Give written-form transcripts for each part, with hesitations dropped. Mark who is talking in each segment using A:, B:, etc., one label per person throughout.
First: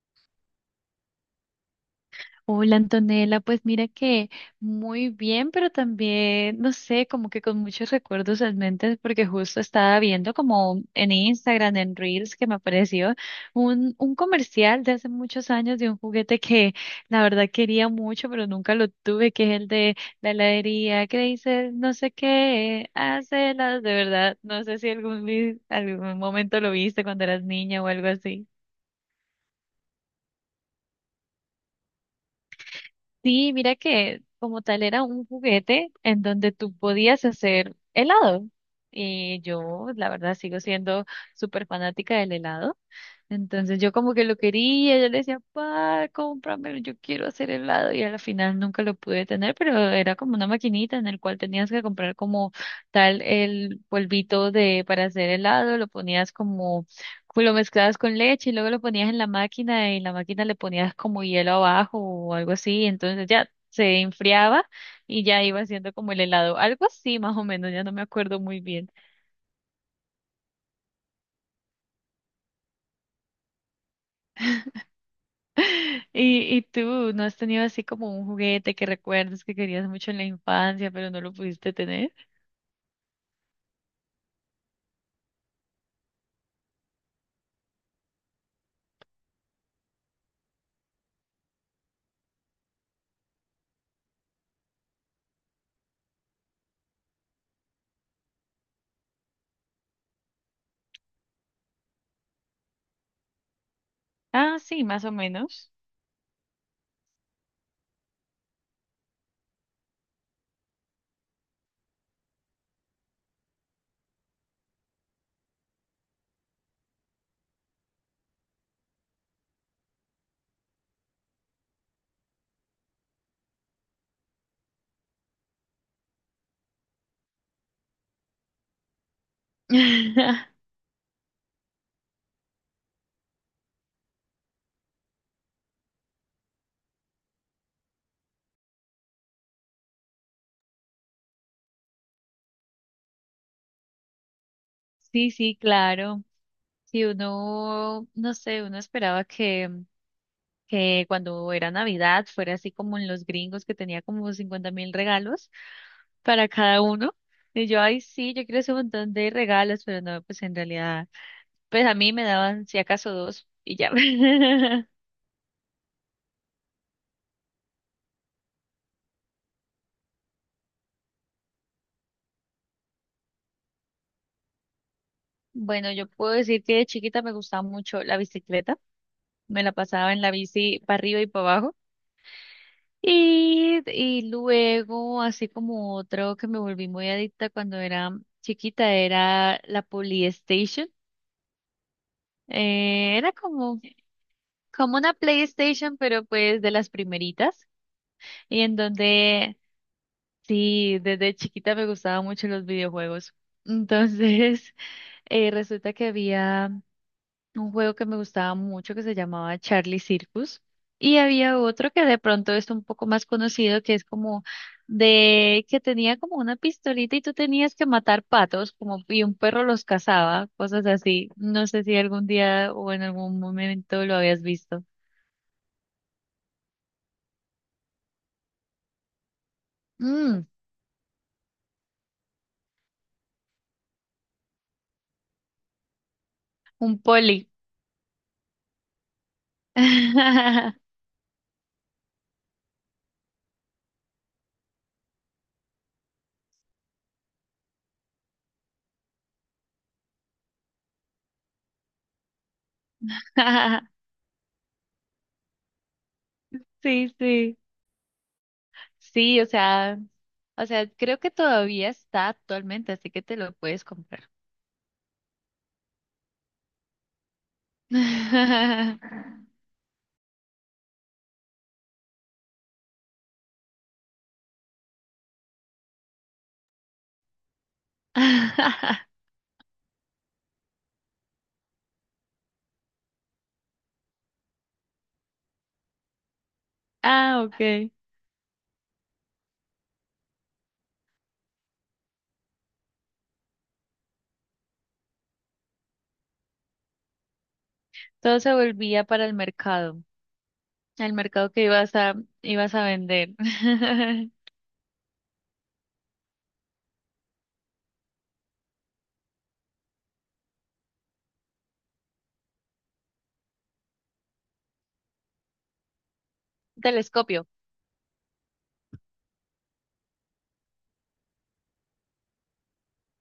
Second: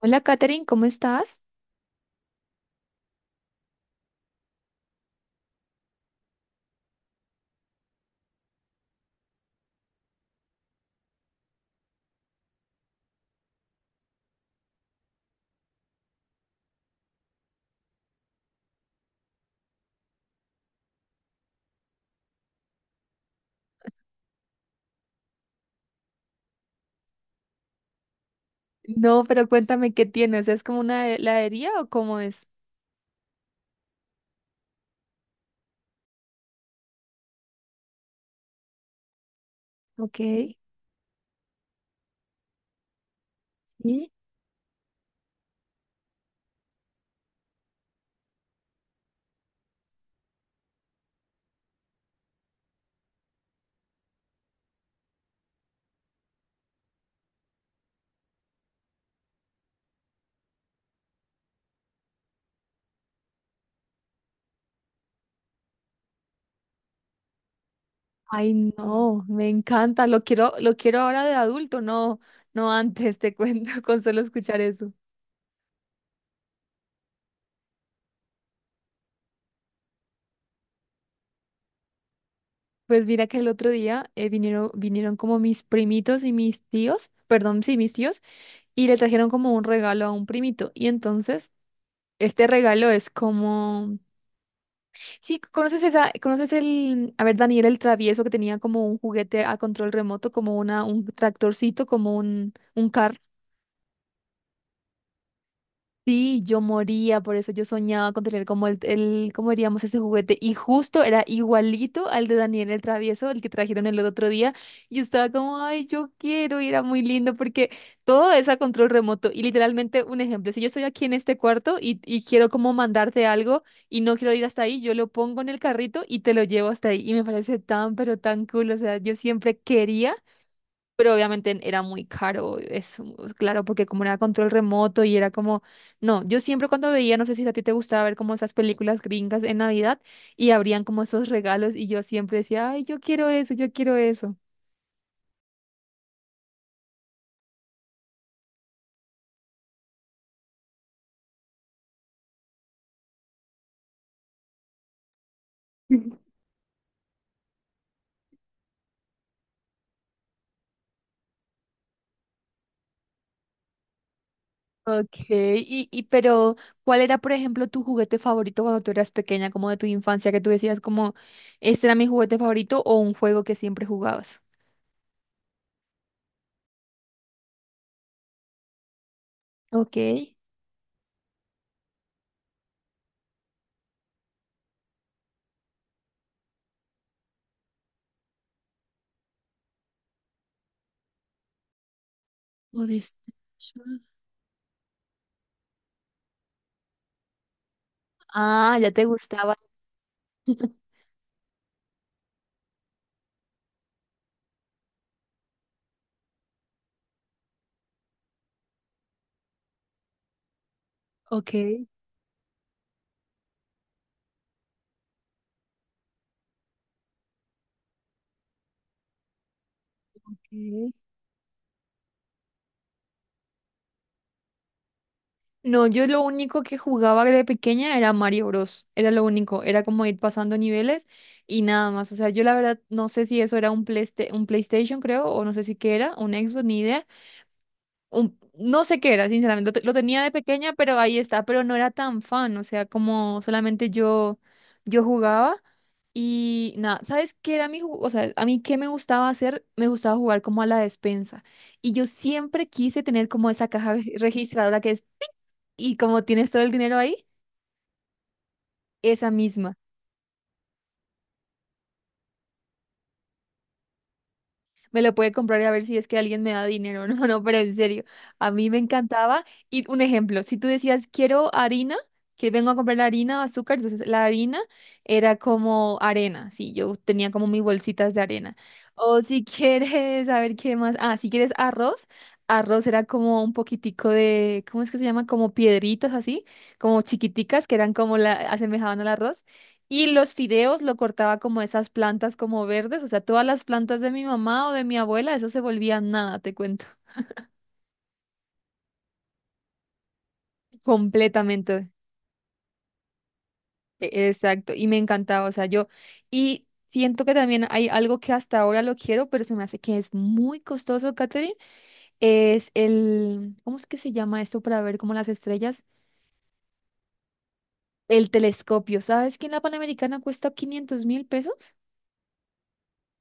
A: Hola, Katherine, ¿cómo estás?
B: Hola Antonella, pues mira que muy bien, pero también, no sé, como que con muchos recuerdos en mente, porque justo estaba viendo como en Instagram, en Reels, que me apareció un comercial de hace muchos años de un juguete que la verdad quería mucho, pero nunca lo tuve, que es el de la heladería, que dice no sé qué, hace las de verdad, no sé si algún momento lo viste cuando eras niña o algo así.
A: No, pero cuéntame qué tienes. ¿Es como una heladería o cómo es?
B: Sí, mira que como tal era un juguete en donde tú podías hacer helado. Y yo, la
A: Ok.
B: verdad, sigo siendo súper fanática del helado. Entonces yo
A: Sí.
B: como que lo quería, yo le decía, pa, cómpramelo, yo quiero hacer helado. Y al final nunca lo pude tener, pero era como una maquinita en el cual tenías que comprar como tal el polvito de para hacer helado, lo ponías como pues lo mezclabas con leche y luego lo ponías en la máquina y en la máquina le ponías como hielo abajo o algo así, entonces ya se enfriaba y ya iba haciendo como el helado, algo así más o menos, ya no me acuerdo
A: Ay,
B: muy bien.
A: no, me encanta. Lo quiero ahora de adulto, no, no antes, te cuento, con solo escuchar eso.
B: ¿Y tú no has tenido así como un juguete que recuerdes que querías mucho en la infancia, pero no lo pudiste tener?
A: Pues mira que el otro día vinieron como mis primitos y mis tíos, perdón, sí, mis tíos, y le trajeron como un regalo a un primito. Y entonces, este regalo es como. Sí, conoces esa, conoces el, a ver, Daniel el Travieso, que tenía como un juguete a control remoto, como una, un tractorcito, como un carro.
B: Ah, sí, más o menos.
A: Sí, yo moría, por eso yo soñaba con tener como el, ¿cómo diríamos ese juguete? Y justo era igualito al de Daniel el Travieso, el que trajeron el otro día. Y yo estaba como, ay, yo quiero, y era muy lindo porque todo es a control remoto. Y literalmente, un ejemplo, si yo estoy aquí en este cuarto y quiero como mandarte algo y no quiero ir hasta ahí, yo lo pongo en el carrito y te lo llevo hasta ahí. Y me parece tan, pero tan cool. O sea, yo siempre quería, pero obviamente era muy caro, es pues, claro, porque como era control remoto y era como, no, yo siempre cuando veía, no sé si a ti te gustaba ver como esas películas gringas en Navidad y abrían como esos regalos y yo siempre decía, ay, yo quiero eso, yo quiero eso.
B: Sí, sí, claro. Si uno, no sé, uno esperaba que cuando era Navidad fuera así como en los gringos que tenía como 50.000 regalos para cada uno. Y yo, ay, sí, yo quiero ese montón de regalos, pero no, pues en realidad, pues a mí me daban si acaso dos y ya.
A: Ok, y pero ¿cuál era, por ejemplo, tu juguete favorito cuando tú eras pequeña, como de tu infancia, que tú decías como, este era mi juguete favorito o un juego que siempre jugabas?
B: Bueno, yo puedo decir que de chiquita me gustaba mucho la bicicleta, me la
A: Ok.
B: pasaba en la bici para arriba y para abajo. Y luego, así como otro que me volví muy adicta cuando era chiquita, era la Polystation. Era como
A: PlayStation.
B: una PlayStation, pero pues de las primeritas, y en
A: Ah, ya te gustaba.
B: donde sí, desde chiquita me gustaban mucho los videojuegos. Entonces, resulta que había un juego que me gustaba mucho que se llamaba Charlie Circus y
A: Ok.
B: había otro que de pronto es un poco más conocido que es como de que tenía como una pistolita y tú tenías que matar patos como y un perro los cazaba, cosas
A: Ok.
B: así. No sé si algún día o en algún momento lo habías visto.
A: No, yo lo único que jugaba de pequeña era Mario Bros. Era lo único, era como ir pasando niveles y nada más. O sea, yo la verdad no sé si eso era un Playste- un PlayStation, creo, o no sé si qué era, un Xbox, ni
B: Un
A: idea.
B: poli.
A: Un, no sé qué era, sinceramente. Lo, te- lo tenía de pequeña, pero ahí está, pero no era tan fan. O sea, como solamente yo, yo jugaba y nada. ¿Sabes qué era mi ju- O sea, a mí qué me gustaba hacer? Me gustaba jugar como a la despensa. Y yo siempre quise tener como esa caja re- registradora que, y como tienes todo el dinero
B: Sí,
A: ahí,
B: sí.
A: esa
B: Sí, o
A: misma.
B: sea, o sea, creo que todavía está actualmente, así que te lo puedes comprar.
A: Me lo puede comprar y a ver si es que alguien me da dinero. No, no, pero en serio, a mí me encantaba. Y un ejemplo, si tú decías, quiero harina, que vengo a comprar la harina, azúcar, entonces la harina era como arena, sí, yo tenía como mis bolsitas de arena. O si quieres, a ver qué más, ah, si quieres arroz, arroz era como un poquitico de, ¿cómo es que se llama? Como piedritas así, como
B: Ah,
A: chiquiticas que
B: ok.
A: eran como la, asemejaban al arroz. Y los fideos lo cortaba como esas plantas como verdes, o sea, todas las plantas de mi mamá o de mi abuela, eso se volvía nada, te cuento,
B: Todo se volvía para el mercado que
A: completamente.
B: ibas a, ibas a vender.
A: E- Exacto, y me encantaba, o sea, yo, y siento que también hay algo que hasta ahora lo quiero, pero se me hace que es muy costoso, Katherine, es el, ¿cómo es que se llama esto para ver como las estrellas?
B: Un telescopio.
A: El telescopio, ¿sabes que en la Panamericana cuesta 500.000 pesos?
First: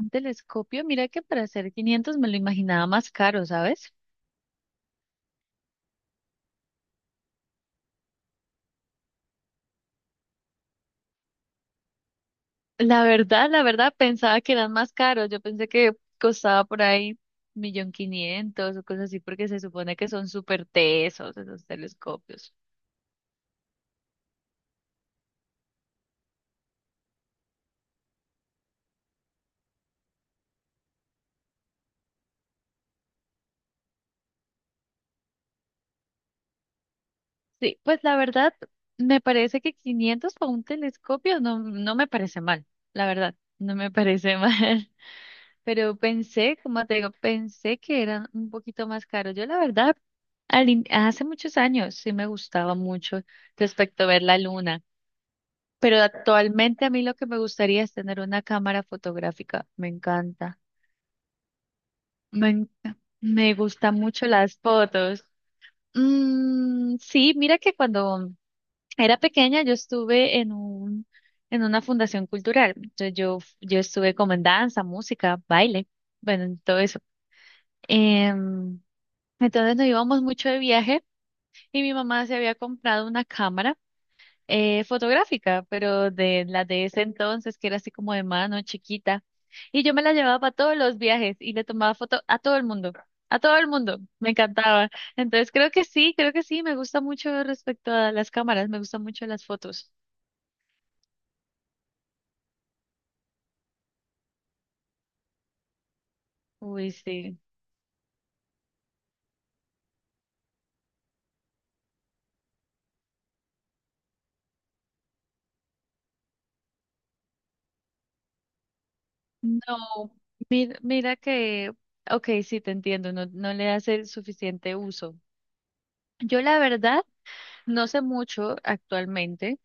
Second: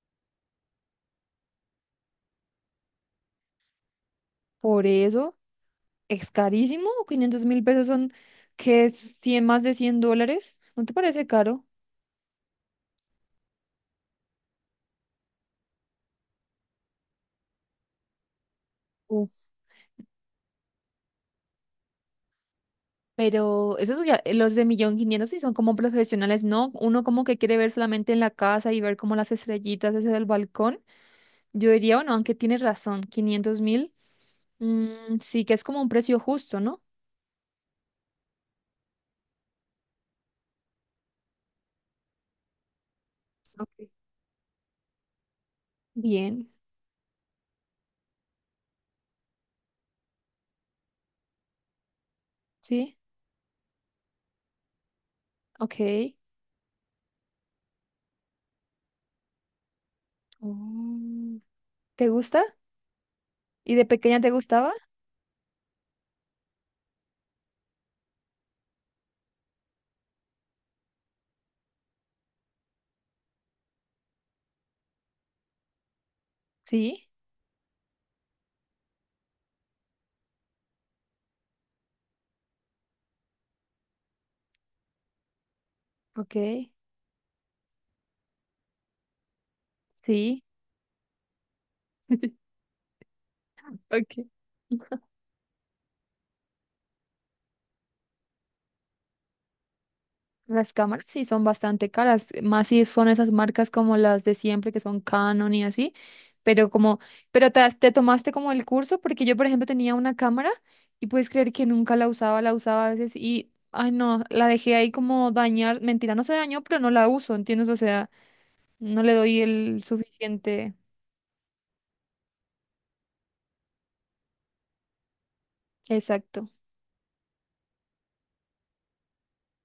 B: Un telescopio, mira que para hacer 500 me lo imaginaba más caro, ¿sabes?
A: Por eso, es carísimo. 500.000 pesos son, que es 100 más de 100 dólares. ¿No te parece caro?
B: La verdad, pensaba que eran más caros. Yo pensé que costaba por ahí 1.500.000 o cosas así,
A: Uf,
B: porque se supone que son súper tesos esos telescopios.
A: pero esos ya- los de 1.500.000 sí son como profesionales, ¿no? Uno como que quiere ver solamente en la casa y ver como las estrellitas desde el balcón. Yo diría, bueno, aunque tienes razón, 500.000, sí que es como un precio justo, ¿no?
B: Sí, pues la verdad, me parece que 500 para un telescopio no, no me parece mal. La verdad, no
A: Ok.
B: me parece mal. Pero
A: Bien,
B: pensé, como te digo, pensé que eran un poquito más caros. Yo la verdad, al in- hace muchos años sí me gustaba
A: sí,
B: mucho respecto a ver la luna. Pero
A: ok.
B: actualmente a mí lo que me gustaría es tener una cámara fotográfica. Me encanta.
A: Mm. ¿Te gusta?
B: Me
A: ¿Y de
B: gustan
A: pequeña
B: mucho
A: te
B: las
A: gustaba?
B: fotos. Mm, sí, mira que cuando era pequeña yo estuve en una fundación cultural. Entonces yo estuve como en danza, música, baile, bueno, en todo eso.
A: Sí,
B: Em, entonces nos íbamos mucho de viaje y mi mamá se había comprado una cámara fotográfica, pero
A: ok,
B: de la de ese entonces, que era así como de mano chiquita. Y yo me la llevaba
A: sí,
B: para todos los viajes y le tomaba foto a todo el mundo, a todo el mundo,
A: ok.
B: me encantaba. Entonces creo que sí, me gusta mucho respecto a las cámaras, me gustan mucho las fotos.
A: Las cámaras sí son bastante caras, más si son esas marcas como las de siempre que son Canon y así, pero
B: Uy,
A: como,
B: sí.
A: pero te, has- te tomaste como el curso, porque yo por ejemplo tenía una cámara y puedes creer que nunca la usaba, la usaba a veces y, ay no, la dejé ahí como dañar, mentira, no se dañó, pero no la uso, ¿entiendes? O sea, no le doy el
B: No,
A: suficiente.
B: mira, mira que, ok, sí, te entiendo, no, no le hace el suficiente uso. Yo
A: Exacto.
B: la verdad no sé mucho actualmente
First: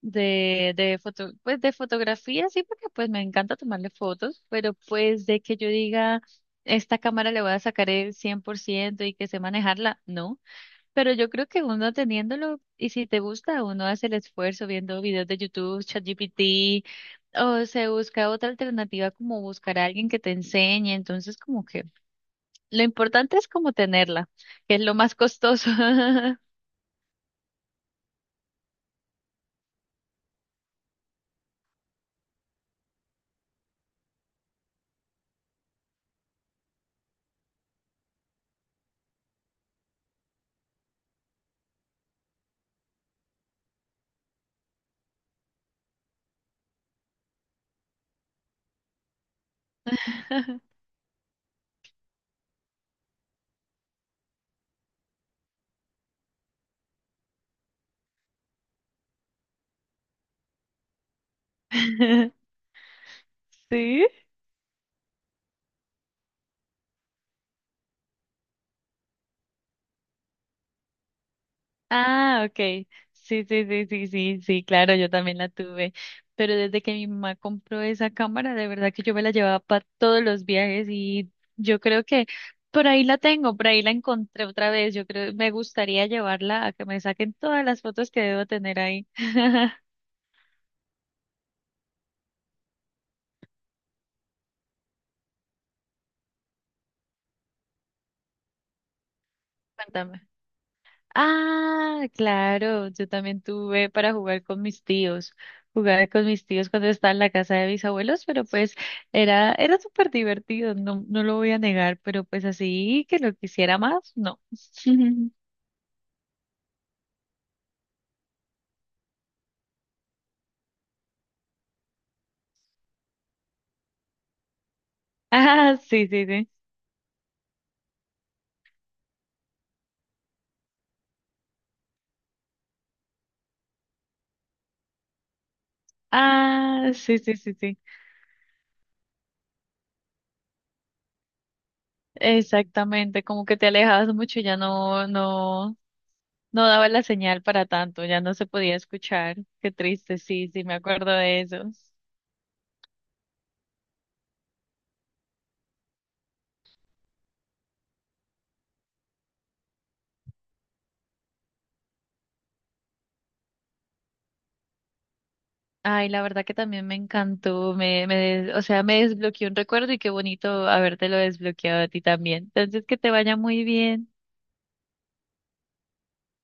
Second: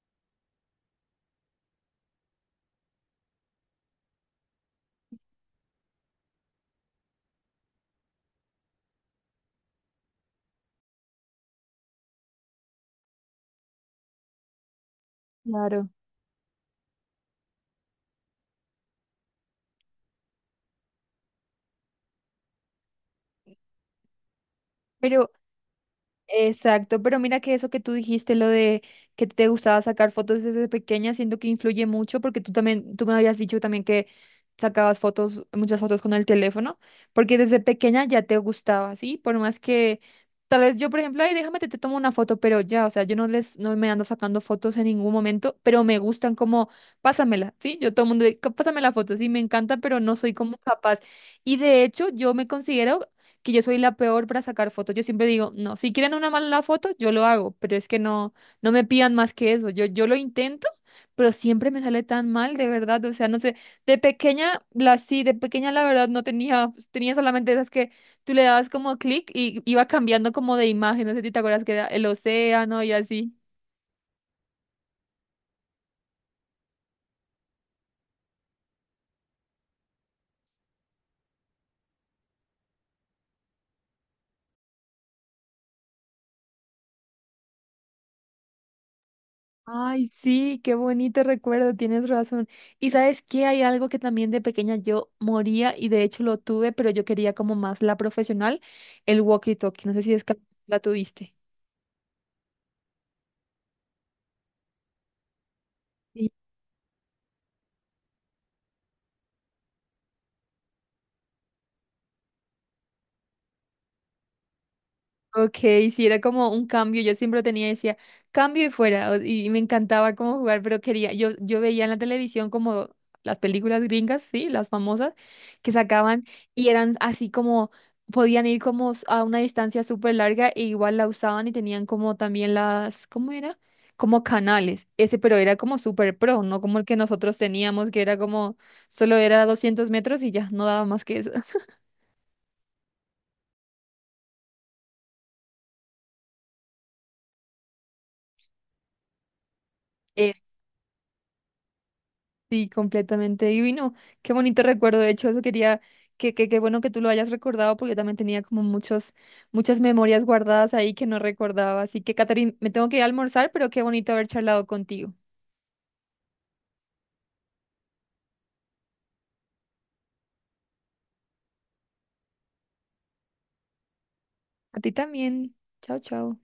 B: de foto, pues de fotografía, sí, porque pues me encanta tomarle fotos, pero pues de que yo diga, esta cámara le voy a sacar el 100% y que sé manejarla, no, pero yo creo que uno teniéndolo y si te gusta, uno hace el esfuerzo viendo videos de YouTube,
A: Claro.
B: ChatGPT, o se busca otra alternativa como buscar a alguien que te enseñe, entonces como que lo importante es como tenerla, que es lo más
A: Pero
B: costoso.
A: exacto, pero mira que eso que tú dijiste, lo de que te gustaba sacar fotos desde pequeña, siento que influye mucho porque tú también, tú me habías dicho también que sacabas fotos, muchas fotos con el teléfono, porque desde pequeña ya te gustaba, ¿sí? Por más que tal vez yo, por ejemplo, ay, déjame te, te tomo una foto, pero ya, o sea, yo no les, no me ando sacando fotos en ningún momento, pero me gustan como, pásamela, ¿sí? Yo todo el mundo, de, "Cá- pásame la foto, sí, me encanta, pero no soy como capaz. Y de hecho, yo me considero que yo soy la peor para sacar fotos. Yo siempre digo, no, si quieren una mala foto, yo lo hago, pero es que no, no me pidan más que eso. Yo lo intento, pero siempre me sale tan mal, de verdad. O sea, no sé, de
B: Sí.
A: pequeña, la sí, de pequeña la verdad no tenía, pues, tenía solamente esas que tú le dabas como clic y iba cambiando como de imagen. No sé si te acuerdas que era el
B: Ah,
A: océano
B: okay.
A: y así.
B: Sí, sí, sí, sí, sí, sí, claro, yo también la tuve. Pero desde que mi mamá compró esa cámara, de verdad que yo me la llevaba para todos los viajes y yo creo que por ahí la tengo, por ahí la encontré otra vez. Yo creo, me gustaría llevarla a que me saquen todas las fotos que debo tener ahí.
A: Ay, sí, qué bonito recuerdo, tienes razón. Y sabes que hay algo que también de pequeña yo moría y de hecho lo tuve, pero yo quería como más la profesional, el walkie-talkie. No sé si es
B: Cuéntame.
A: que la tuviste.
B: Ah, claro, yo también tuve para jugar con mis tíos. Jugaba con mis tíos cuando estaba en la casa de mis abuelos, pero pues era, era súper divertido, no, no lo voy a negar, pero pues así que lo quisiera más, no.
A: Ok, sí, era como un cambio, yo siempre lo tenía, decía, cambio y fuera, o- y me encantaba como jugar, pero quería, yo veía en la televisión como las películas gringas, sí, las famosas, que
B: Ah, sí,
A: sacaban
B: sí, sí.
A: y eran así como, podían ir como s- a una distancia súper larga e igual la usaban y tenían como también las, ¿cómo era? Como canales, ese, pero era como súper pro, no como el
B: Ah,
A: que
B: sí, sí,
A: nosotros
B: sí, sí.
A: teníamos, que era como, solo era 200 metros y ya, no daba más que eso.
B: Exactamente, como que te alejabas mucho, ya no, no, no daba la señal para tanto, ya no se podía escuchar. Qué triste, sí, sí, me acuerdo de eso.
A: Sí, completamente. Y uy, no, qué bonito recuerdo. De hecho, eso quería, que, qué bueno que tú lo hayas recordado, porque yo también tenía como muchos, muchas memorias guardadas ahí que no recordaba. Así que, Catherine, me tengo que ir a almorzar, pero qué bonito haber charlado contigo.
B: Ay, la verdad que también me encantó, o sea, me desbloqueó un recuerdo y qué bonito habértelo desbloqueado a ti también. Entonces, que te vaya muy bien.
A: A ti también. Chao, chao.